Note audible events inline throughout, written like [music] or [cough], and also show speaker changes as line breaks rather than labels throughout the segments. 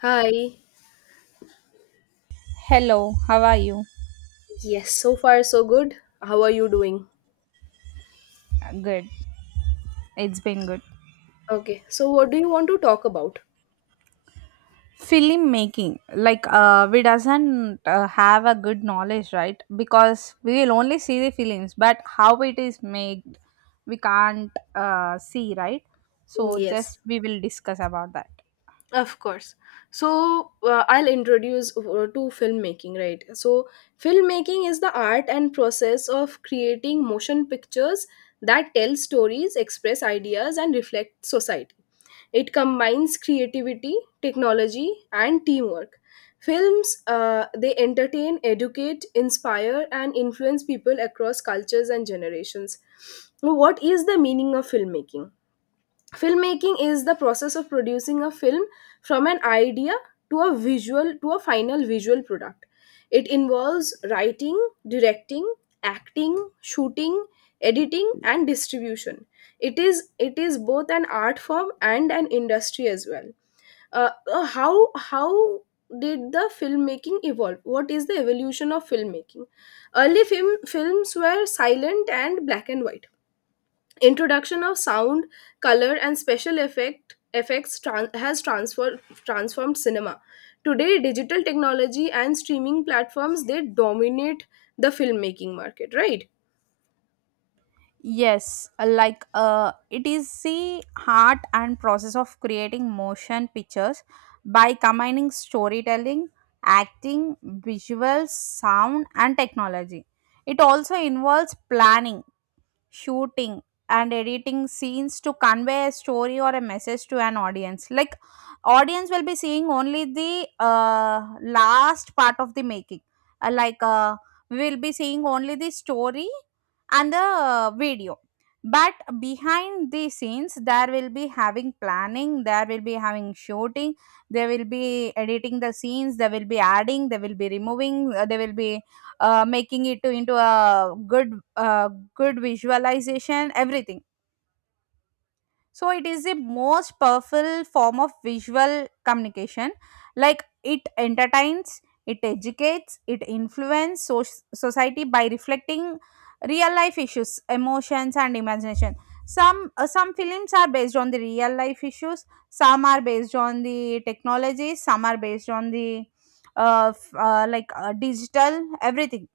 Hi.
Hello, how are you?
Yes, so far so good. How are you doing?
Good. It's been good.
Okay, so what do you want to talk about?
Film making, like we doesn't have a good knowledge, right? Because we will only see the films, but how it is made, we can't see, right?
Mm,
So just
yes.
we will discuss about that.
Of course. So I'll introduce to filmmaking, right? So filmmaking is the art and process of creating motion pictures that tell stories, express ideas, and reflect society. It combines creativity, technology, and teamwork. Films they entertain, educate, inspire, and influence people across cultures and generations. So, what is the meaning of filmmaking? Filmmaking is the process of producing a film from an idea to a visual to a final visual product. It involves writing, directing, acting, shooting, editing, and distribution. It is it is both an art form and an industry as well. Uh, uh, how how did the filmmaking evolve, what is the evolution of filmmaking? Early film Films were silent and black and white. Introduction of sound, color, and special effects has transformed cinema. Today, digital technology and streaming platforms, they dominate the filmmaking market, right?
Yes, like it is the heart and process of creating motion pictures by combining storytelling, acting, visuals, sound, and technology. It also involves planning shooting and editing scenes to convey a story or a message to an audience like audience will be seeing only the last part of the making. Like we will be seeing only the story and the video, but behind the scenes there will be having planning, there will be having shooting. They will be editing the scenes, they will be adding, they will be removing, they will be making it to into a good good visualization, everything. So it is the most powerful form of visual communication, like it entertains, it educates, it influences society by reflecting real life issues, emotions and imagination. Some films are based on the real life issues, some are based on the technology, some are based on the like digital everything.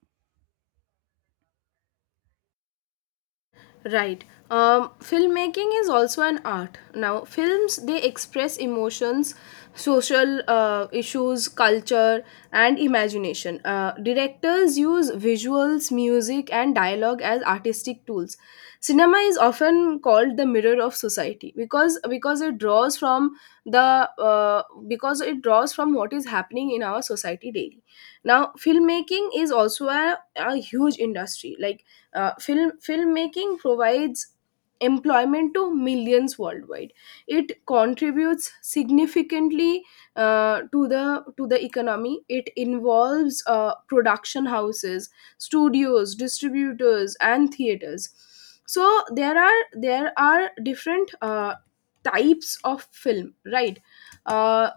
Right. Filmmaking is also an art. Now, films, they express emotions, social issues, culture, and imagination. Directors use visuals, music, and dialogue as artistic tools. Cinema is often called the mirror of society because it draws from what is happening in our society daily. Now, filmmaking is also a huge industry. Like filmmaking provides employment to millions worldwide. It contributes significantly to the economy. It involves production houses, studios, distributors, and theaters. So there are different types of film, right? Uh,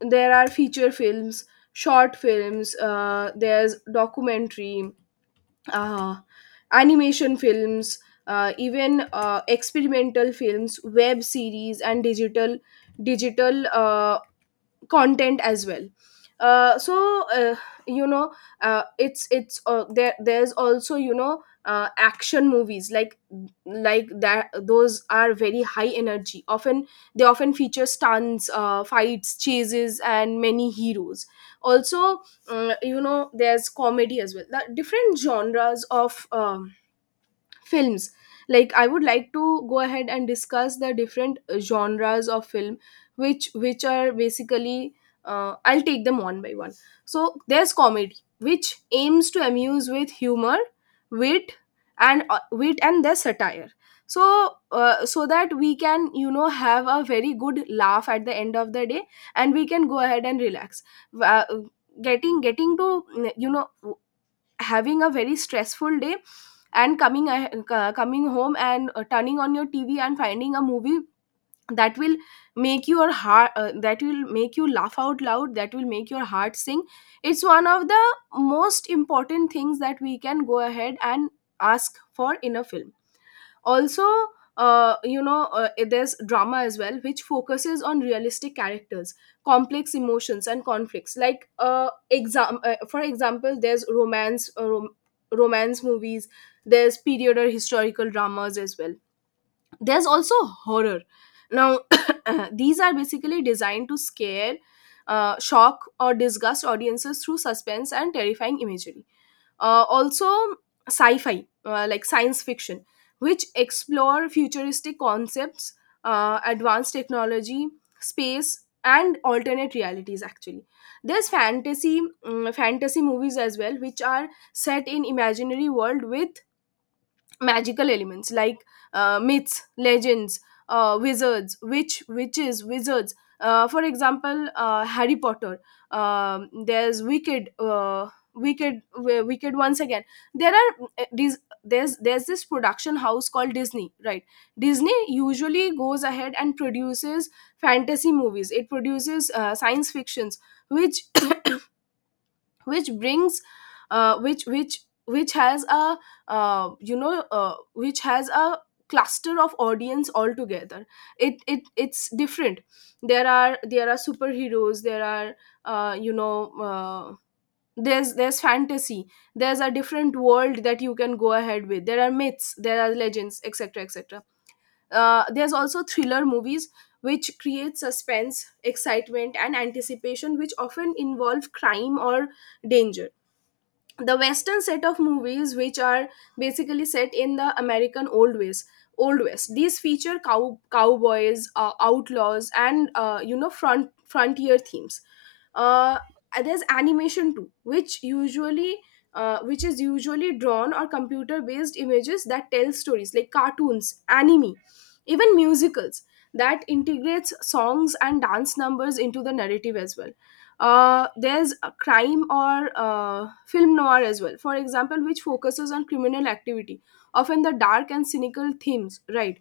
there are feature films, short films. There's documentary, uh, animation films, even experimental films, web series, and digital content as well. Uh, so you know it's there There's also, action movies, like that, those are very high energy. Often they often feature stunts, fights, chases, and many heroes. Also, there's comedy as well, the different genres of films. Like, I would like to go ahead and discuss the different genres of film, which are basically, I'll take them one by one. So there's comedy, which aims to amuse with humor, wit wit, and there's satire, so so that we can, you know, have a very good laugh at the end of the day and we can go ahead and relax. Uh, getting getting to, you know, having a very stressful day and coming home and turning on your tv and finding a movie that will make your heart that will make you laugh out loud, that will make your heart sing. It's one of the most important things that we can go ahead and ask for in a film. Also, there's drama as well, which focuses on realistic characters, complex emotions, and conflicts. Like exam for example, there's romance, romance movies. There's period or historical dramas as well. There's also horror. Now, [coughs] [clears throat] these are basically designed to scare, shock, or disgust audiences through suspense and terrifying imagery. Uh, also, sci fi, like science fiction, which explore futuristic concepts, advanced technology, space, and alternate realities. Actually, there's fantasy movies as well, which are set in imaginary world with magical elements, like myths, legends, uh, wizards, witches, wizards. Uh, for example, Harry Potter. Um, there's wicked, wicked once again. There are these There's this production house called Disney, right? Disney usually goes ahead and produces fantasy movies. It produces science fictions, which [coughs] which brings uh, which has a, which has a cluster of audience altogether. It's different. There are superheroes, there are, uh, there's fantasy, there's a different world that you can go ahead with. There are myths, there are legends, etc, etc. Uh, there's also thriller movies, which create suspense, excitement, and anticipation, which often involve crime or danger. The western set of movies, which are basically set in the American old ways, old west. These feature cowboys, outlaws, and, frontier themes. Uh, there's animation too, which usually which is usually drawn or computer based images that tell stories, like cartoons, anime, even musicals, that integrates songs and dance numbers into the narrative as well. Uh, there's a crime, or film noir as well, for example, which focuses on criminal activity, often the dark and cynical themes, right?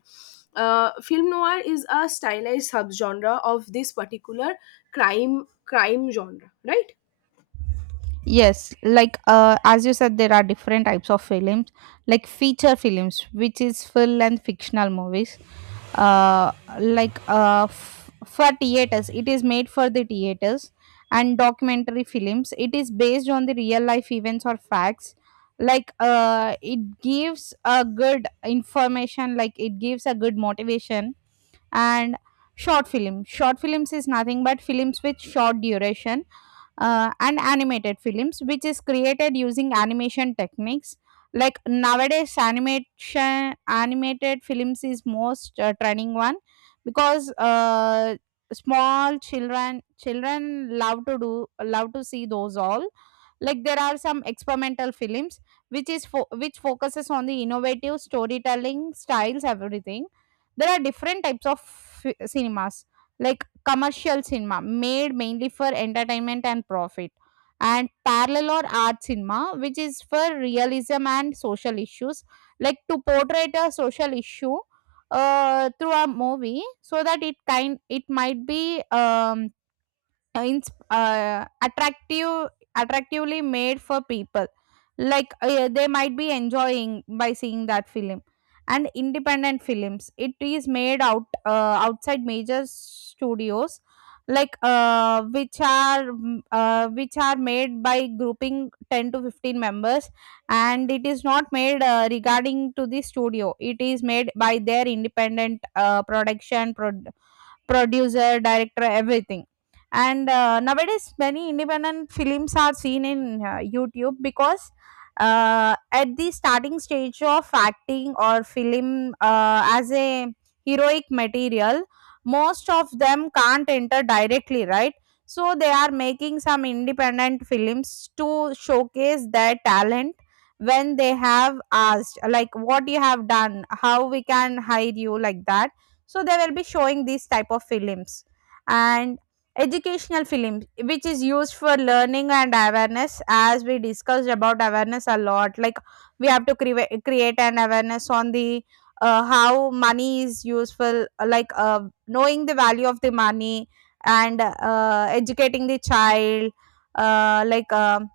Uh, film noir is a stylized subgenre of this particular crime genre, right?
Yes, like as you said, there are different types of films, like feature films, which is full length fictional movies. Uh, like for theaters, it is made for the theaters, and documentary films, it is based on the real life events or facts. Like it gives a good information, like it gives a good motivation, and short film. Short films is nothing but films with short duration, and animated films, which is created using animation techniques. Like nowadays, animation animated films is most trending one, because small children love to do love to see those all. Like there are some experimental films which which focuses on the innovative storytelling styles, everything. There are different types of cinemas, like commercial cinema made mainly for entertainment and profit, and parallel or art cinema which is for realism and social issues, like to portray a social issue through a movie so that it kind it might be uh, ins- attractive, attractively made for people, like they might be enjoying by seeing that film. And independent films, it is made outside major studios, like which are which are made by grouping 10 to 15 members, and it is not made regarding to the studio, it is made by their independent production producer director everything. And nowadays, many independent films are seen in YouTube, because at the starting stage of acting or film as a heroic material, most of them can't enter directly, right? So they are making some independent films to showcase their talent. When they have asked like what you have done, how we can hire you, like that, so they will be showing these type of films. And educational film, which is used for learning and awareness, as we discussed about awareness a lot, like we have to create an awareness on the how money is useful, like knowing the value of the money, and educating the child, uh, like um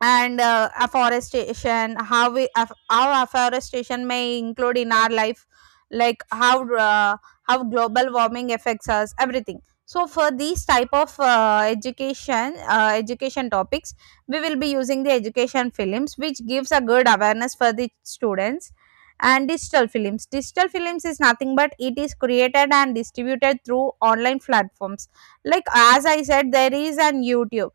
and afforestation, how we how afforestation may include in our life, like how global warming affects us everything. So for these type of education topics, we will be using the education films, which gives a good awareness for the students. And digital films, digital films is nothing but it is created and distributed through online platforms, like as I said, there is an YouTube,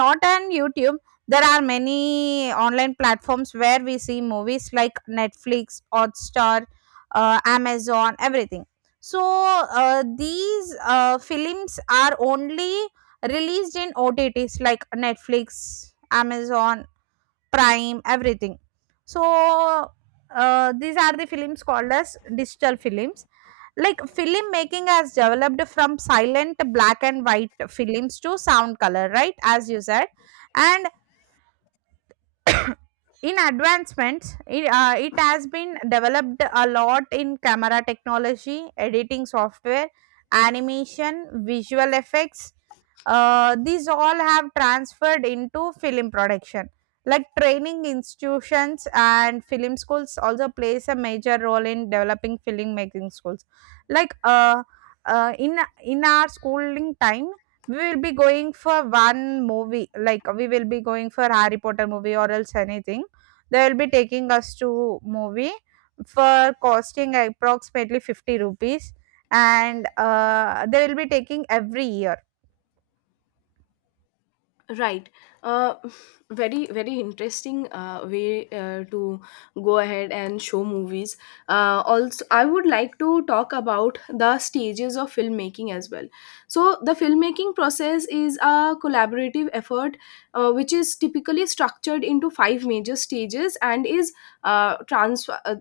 not on YouTube, there are many online platforms where we see movies like Netflix, Hotstar, Amazon, everything. So these films are only released in OTTs like Netflix, Amazon, Prime, everything. So these are the films called as digital films. Like film making has developed from silent black and white films to sound color, right, as you said. And in advancements, it has been developed a lot in camera technology, editing software, animation, visual effects. These all have transferred into film production. Like training institutions and film schools also plays a major role in developing film making schools. Like in our schooling time, we will be going for one movie, like we will be going for Harry Potter movie or else anything, they will be taking us to movie, for costing approximately 50 rupees, and they will be taking every year.
Right. Uh, [sighs] very, very interesting way to go ahead and show movies. Also, I would like to talk about the stages of filmmaking as well. So, the filmmaking process is a collaborative effort, which is typically structured into five major stages, and is transfer.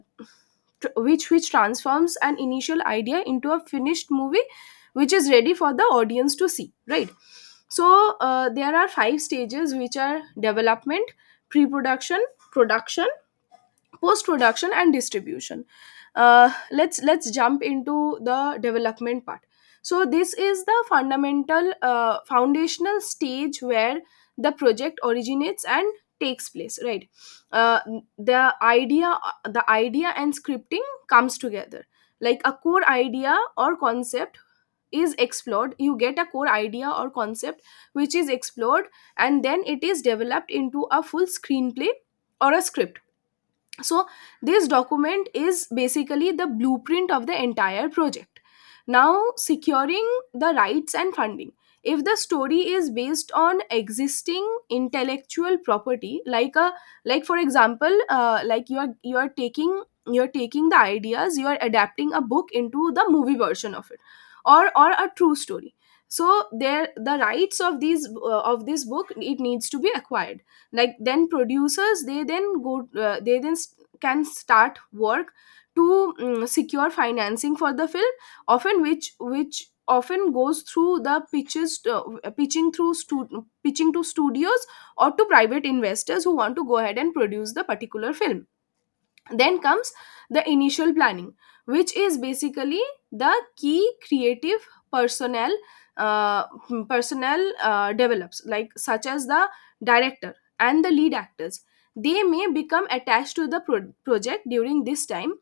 Tr- which transforms an initial idea into a finished movie, which is ready for the audience to see, right? So there are five stages, which are development, pre-production, production, post-production, and distribution. Uh, let's jump into the development part. So this is the fundamental foundational stage where the project originates and takes place, right? Uh, the idea the idea and scripting comes together. Like, a core idea or concept is explored. You get a core idea or concept which is explored, and then it is developed into a full screenplay or a script. So this document is basically the blueprint of the entire project. Now, securing the rights and funding. If the story is based on existing intellectual property, like a, like for example, you are, you are taking you're taking the ideas, you are adapting a book into the movie version of it, or a true story. So there the rights of these of this book, it needs to be acquired. Like, then producers, they then go, uh, they then s- can start work to, secure financing for the film, often which often goes through the pitches, pitching to studios or to private investors who want to go ahead and produce the particular film. Then comes the initial planning, which is basically the key creative personnel, personnel develops, like such as the director and the lead actors. They may become attached to the project during this time,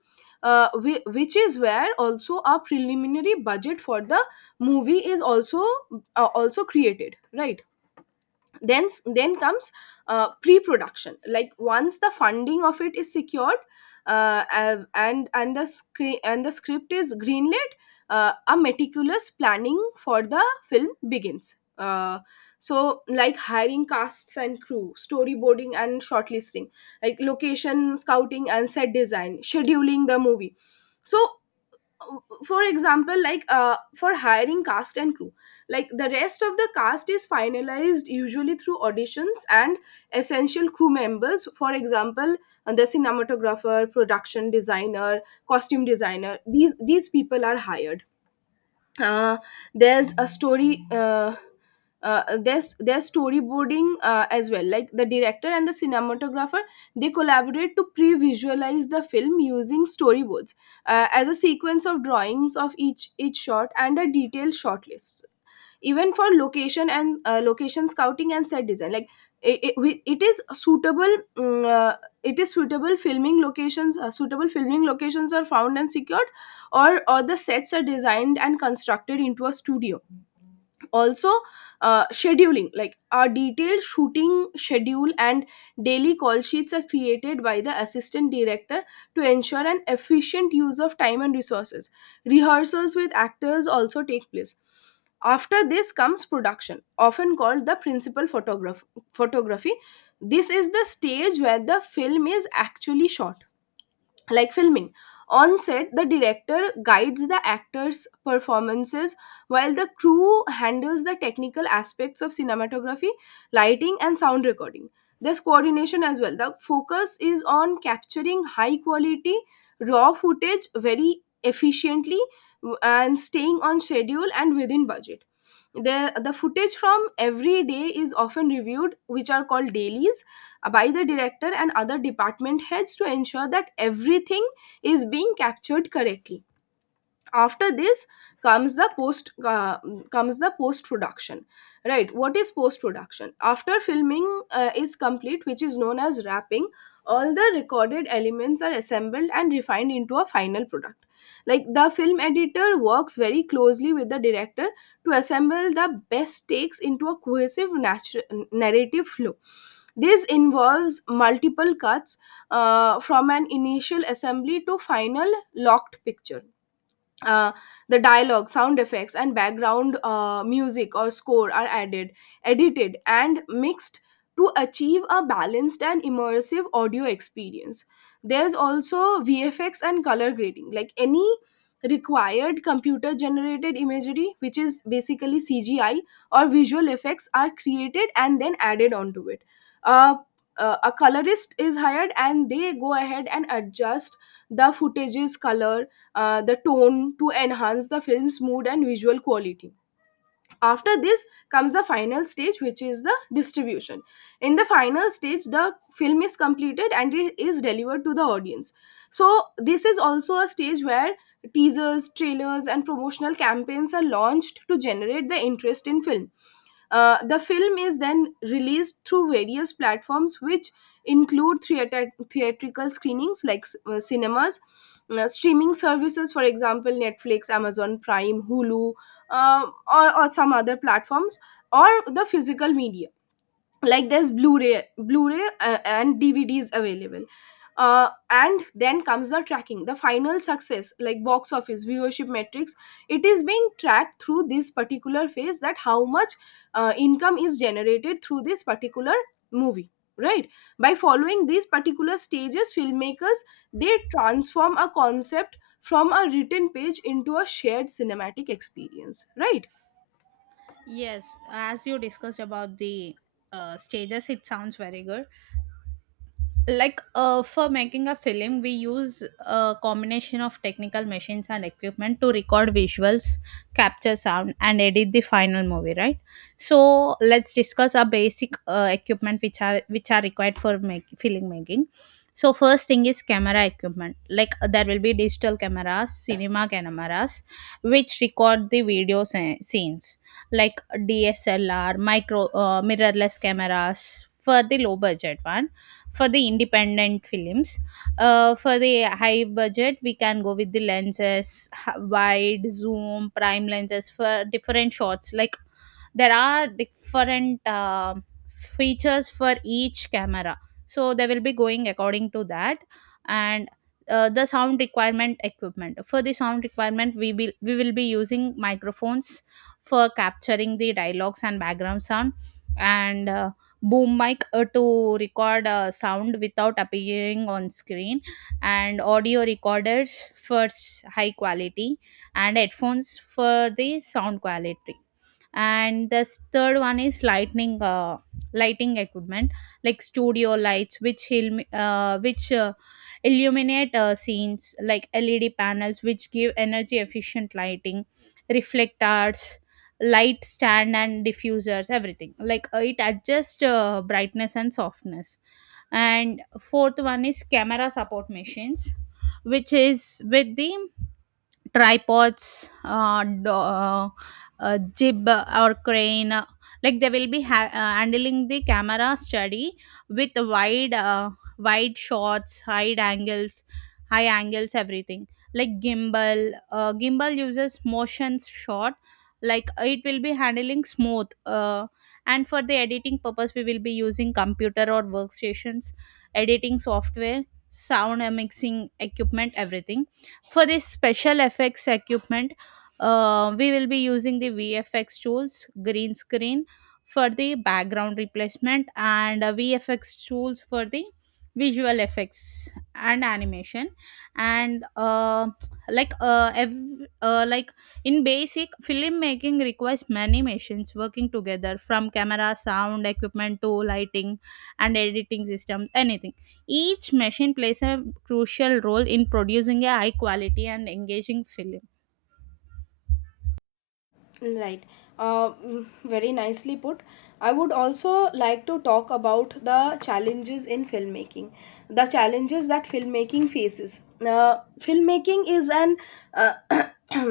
which is where also a preliminary budget for the movie is also, also created, right? Then comes pre-production. Like, once the funding of it is secured, and and the script is greenlit, a meticulous planning for the film begins. Uh, so, like hiring casts and crew, storyboarding and shortlisting, like location scouting and set design, scheduling the movie. So for example, like, for hiring cast and crew, like the rest of the cast is finalized usually through auditions, and essential crew members, for example, the cinematographer, production designer, costume designer, these people are hired. Uh, there's a story uh, uh, there's there's storyboarding as well. Like, the director and the cinematographer, they collaborate to pre-visualize the film using storyboards, as a sequence of drawings of each shot and a detailed shot list. Even for location, and location scouting and set design, like, it, it, it is suitable mm, uh, it is suitable filming locations, suitable filming locations are found and secured, or the sets are designed and constructed into a studio. Also, scheduling, like our detailed shooting schedule and daily call sheets are created by the assistant director to ensure an efficient use of time and resources. Rehearsals with actors also take place. After this comes production, often called the principal photograph photography. This is the stage where the film is actually shot, like filming. On set, the director guides the actors' performances while the crew handles the technical aspects of cinematography, lighting, and sound recording. There's coordination as well. The focus is on capturing high quality, raw footage very efficiently and staying on schedule and within budget. The footage from every day is often reviewed, which are called dailies, by the director and other department heads to ensure that everything is being captured correctly. After this comes the post production. Right, what is post production? After filming is complete, which is known as wrapping, all the recorded elements are assembled and refined into a final product. Like, the film editor works very closely with the director to assemble the best takes into a cohesive narrative flow. This involves multiple cuts, from an initial assembly to final locked picture. uh, the dialogue, sound effects, and background music or score are added, edited, and mixed to achieve a balanced and immersive audio experience. There's also VFX and color grading, like any required computer generated imagery, which is basically CGI or visual effects, are created and then added onto it. Uh, a colorist is hired and they go ahead and adjust the footage's color, the tone, to enhance the film's mood and visual quality. After this comes the final stage, which is the distribution. In the final stage, the film is completed and it is delivered to the audience. So, this is also a stage where teasers, trailers, and promotional campaigns are launched to generate the interest in film. The film is then released through various platforms, which include theatrical screenings like cinemas, streaming services, for example, Netflix, Amazon Prime, Hulu, or some other platforms, or the physical media, like there's blu-ray and dvds available. And then comes the tracking the final success, like box office viewership metrics. It is being tracked through this particular phase, that how much income is generated through this particular movie, right? By following these particular stages, filmmakers, they transform a concept from a written page into a shared cinematic experience, right?
Yes, as you discussed about the stages, it sounds very good. Like for making a film, we use a combination of technical machines and equipment to record visuals, capture sound and edit the final movie, right? So let's discuss our basic equipment, which are required for make, film making. So first thing is camera equipment, like there will be digital cameras, cinema cameras, which record the scenes, like DSLR micro, mirrorless cameras for the low budget one, for the independent films. For the high budget, we can go with the lenses, wide zoom prime lenses for different shots. Like there are different features for each camera, so they will be going according to that. And the sound requirement equipment, for the sound requirement we will be using microphones for capturing the dialogues and background sound, and boom mic to record sound without appearing on screen, and audio recorders for high quality, and headphones for the sound quality. And the third one is lighting lighting equipment, like studio lights which which illuminate scenes, like LED panels which give energy efficient lighting, reflectors, light stand and diffusers everything, like it adjusts brightness and softness. And fourth one is camera support machines, which is with the tripods, uh, do, uh, jib or crane. Like they will be handling the camera study with wide, wide shots, wide angles, high angles, everything. Like gimbal, gimbal uses motion shot. Like it will be handling smooth. And for the editing purpose, we will be using computer or workstations, editing software, sound and mixing equipment, everything. For this special effects equipment, we will be using the VFX tools, green screen for the background replacement, and VFX tools for the visual effects and animation. And like in basic filmmaking requires many machines working together, from camera sound equipment to lighting and editing systems anything. Each machine plays a crucial role in producing a high quality and engaging film.
Right. Very nicely put. I would also like to talk about the challenges in filmmaking, the challenges that filmmaking faces. Filmmaking is an uh, [clears throat]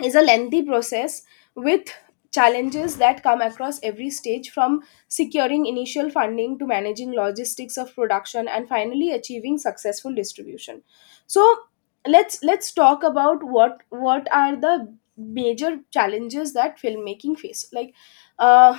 is a lengthy process with challenges that come across every stage, from securing initial funding to managing logistics of production and finally achieving successful distribution. So, let's talk about what are the major challenges that filmmaking face. Like, uh,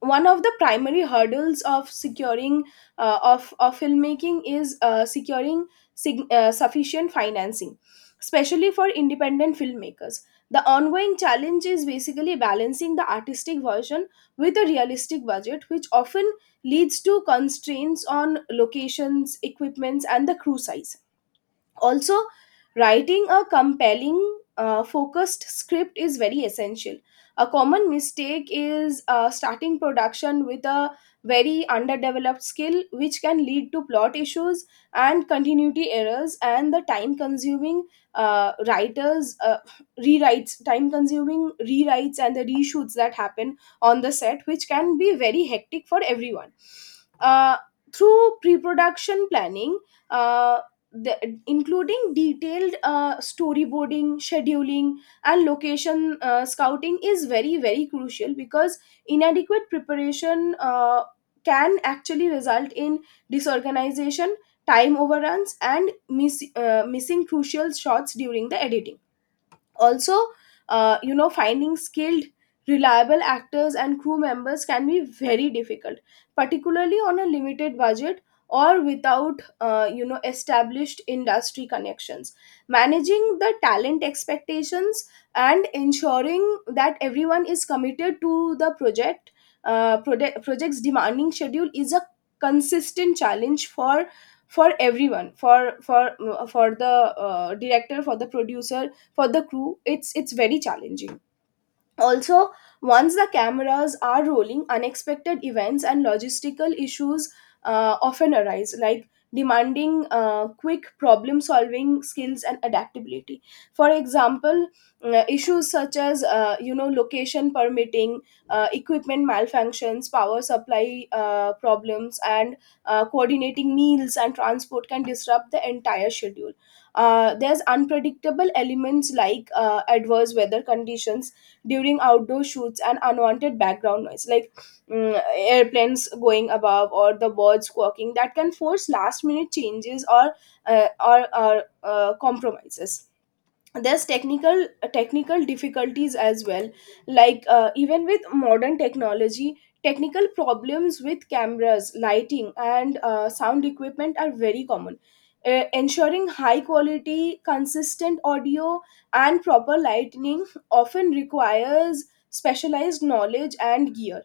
one of the primary hurdles of filmmaking is securing sufficient financing, especially for independent filmmakers. The ongoing challenge is basically balancing the artistic version with a realistic budget, which often leads to constraints on locations, equipments, and the crew size. Also, writing a compelling, focused script is very essential. A common mistake is starting production with a very underdeveloped skill, which can lead to plot issues and continuity errors, and the time consuming writers rewrites time consuming rewrites and the reshoots that happen on the set, which can be very hectic for everyone. uh, Through pre-production planning, uh, the, including detailed storyboarding, scheduling, and location scouting is very very crucial, because inadequate preparation can actually result in disorganization, time overruns, and missing crucial shots during the editing. Also, you know, finding skilled, reliable actors and crew members can be very difficult, particularly on a limited budget or without you know, established industry connections. Managing the talent expectations and ensuring that everyone is committed to the project, project's demanding schedule is a consistent challenge for everyone, for the director, for the producer, for the crew. It's very challenging. Also, once the cameras are rolling, unexpected events and logistical issues often arise, like demanding quick problem solving skills and adaptability. For example, issues such as you know, location permitting, equipment malfunctions, power supply problems, and coordinating meals and transport can disrupt the entire schedule. There's unpredictable elements like adverse weather conditions during outdoor shoots, and unwanted background noise like airplanes going above or the birds squawking, that can force last minute changes or compromises. There's technical difficulties as well, like even with modern technology, technical problems with cameras, lighting, and sound equipment are very common. Ensuring high quality, consistent audio and proper lighting often requires specialized knowledge and gear.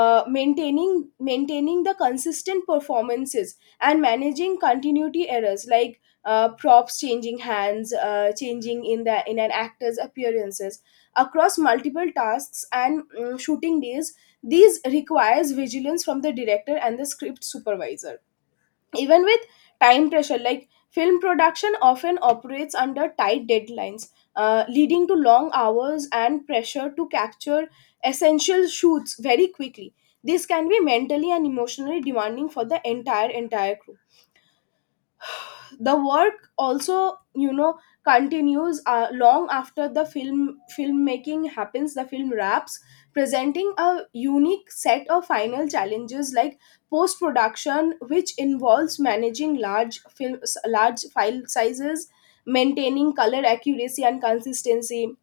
Uh, maintaining maintaining the consistent performances and managing continuity errors, like props changing hands, changing in the in an actor's appearances across multiple tasks and shooting days. These requires vigilance from the director and the script supervisor. Even with time pressure, like film production often operates under tight deadlines, leading to long hours and pressure to capture essential shoots very quickly. This can be mentally and emotionally demanding for the entire crew. The work also, you know, continues long after the filmmaking happens, the film wraps, presenting a unique set of final challenges, like post production, which involves managing large file sizes, maintaining color accuracy and consistency,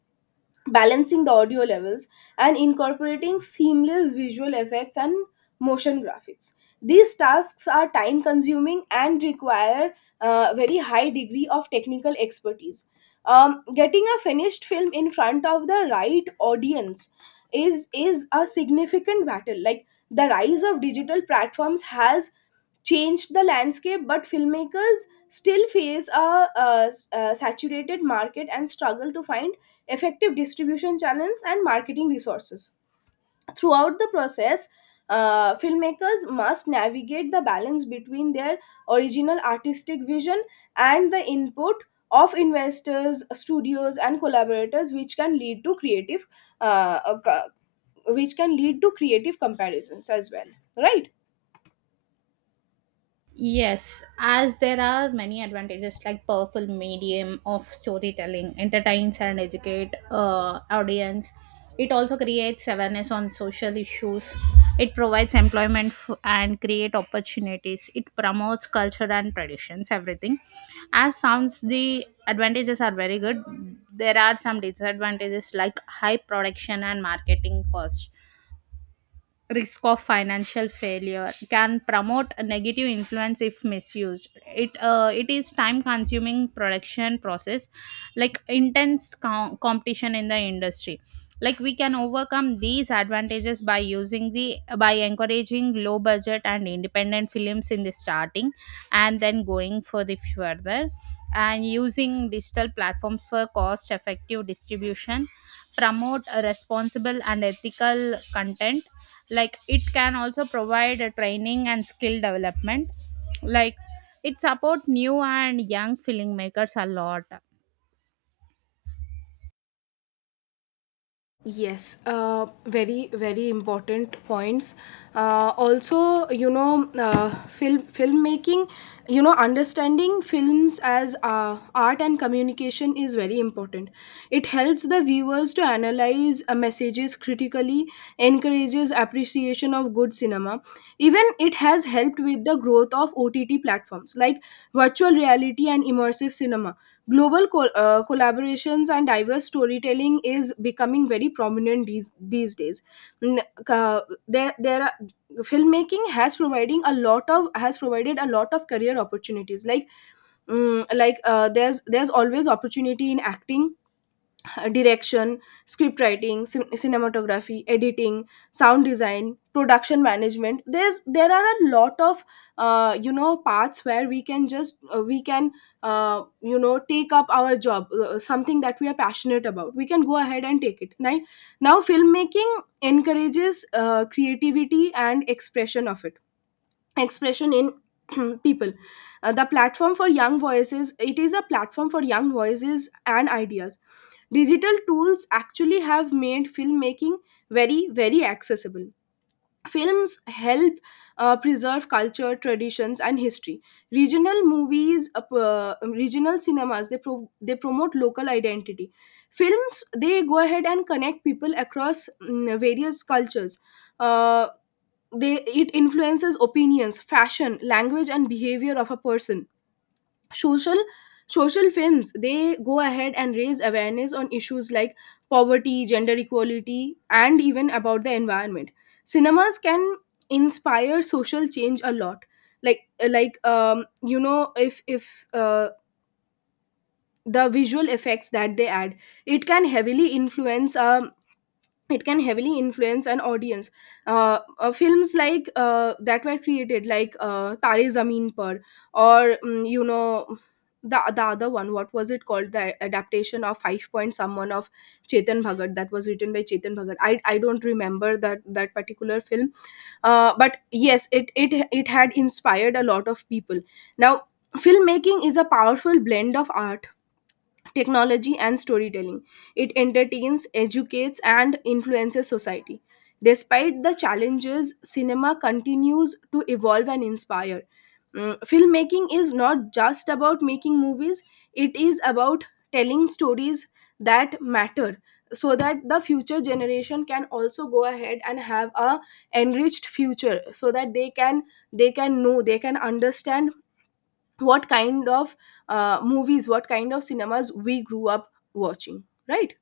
balancing the audio levels, and incorporating seamless visual effects and motion graphics. These tasks are time consuming and require a very high degree of technical expertise. Um, getting a finished film in front of the right audience is a significant battle. Like, the rise of digital platforms has changed the landscape, but filmmakers still face a saturated market and struggle to find effective distribution channels and marketing resources. Throughout the process, filmmakers must navigate the balance between their original artistic vision and the input of investors, studios, and collaborators, which can lead to uh, uh, co- which can lead to creative comparisons as well, right?
Yes, as there are many advantages like powerful medium of storytelling, entertains and educate audience. It also creates awareness on social issues. It provides employment and create opportunities. It promotes culture and traditions, everything. As sounds, the advantages are very good. There are some disadvantages like high production and marketing costs, risk of financial failure, can promote a negative influence if misused, it it is time consuming production process, like intense competition in the industry. Like we can overcome these advantages by using the, by encouraging low budget and independent films in the starting, and then going for the further, and using digital platforms for cost effective distribution, promote a responsible and ethical content. Like it can also provide a training and skill development. Like it support new and young filmmakers a lot.
Yes, very very important points. Also, you know, filmmaking, you know, understanding films as art and communication is very important. It helps the viewers to analyze messages critically, encourages appreciation of good cinema. Even it has helped with the growth of OTT platforms like virtual reality and immersive cinema, global collaborations and diverse storytelling is becoming very prominent these days. Mm, ca- there there are filmmaking has providing a lot of has provided a lot of career opportunities, like, there's always opportunity in acting, direction, script writing, cinematography, editing, sound design, production management. There are a lot of you know, parts where we can just we can, you know, take up our job, something that we are passionate about. We can go ahead and take it, right? Now, filmmaking encourages creativity and expression of it expression in [clears throat] people. The platform for young voices It is a platform for young voices and ideas. Digital tools actually have made filmmaking very very accessible. Films help preserve culture, traditions, and history. regional movies uh, p- uh, Regional cinemas, they promote local identity. Films, they go ahead and connect people across various cultures. Uh, they It influences opinions, fashion, language, and behavior of a person. social Social films, they go ahead and raise awareness on issues like poverty, gender equality, and even about the environment. Cinemas can inspire social change a lot. Like you know if The visual effects that they add, it can heavily influence, an audience. Films like, that were created, like, Tare Zameen Par, or you know, the other one, what was it called? The adaptation of Five Point Someone of Chetan Bhagat, that was written by Chetan Bhagat. I don't remember that particular film, but yes, it had inspired a lot of people. Now, filmmaking is a powerful blend of art, technology, and storytelling. It entertains, educates, and influences society. Despite the challenges, cinema continues to evolve and inspire. Filmmaking is not just about making movies, it is about telling stories that matter, so that the future generation can also go ahead and have a enriched future, so that they can, they can know, they can understand what kind of movies, what kind of cinemas we grew up watching, right?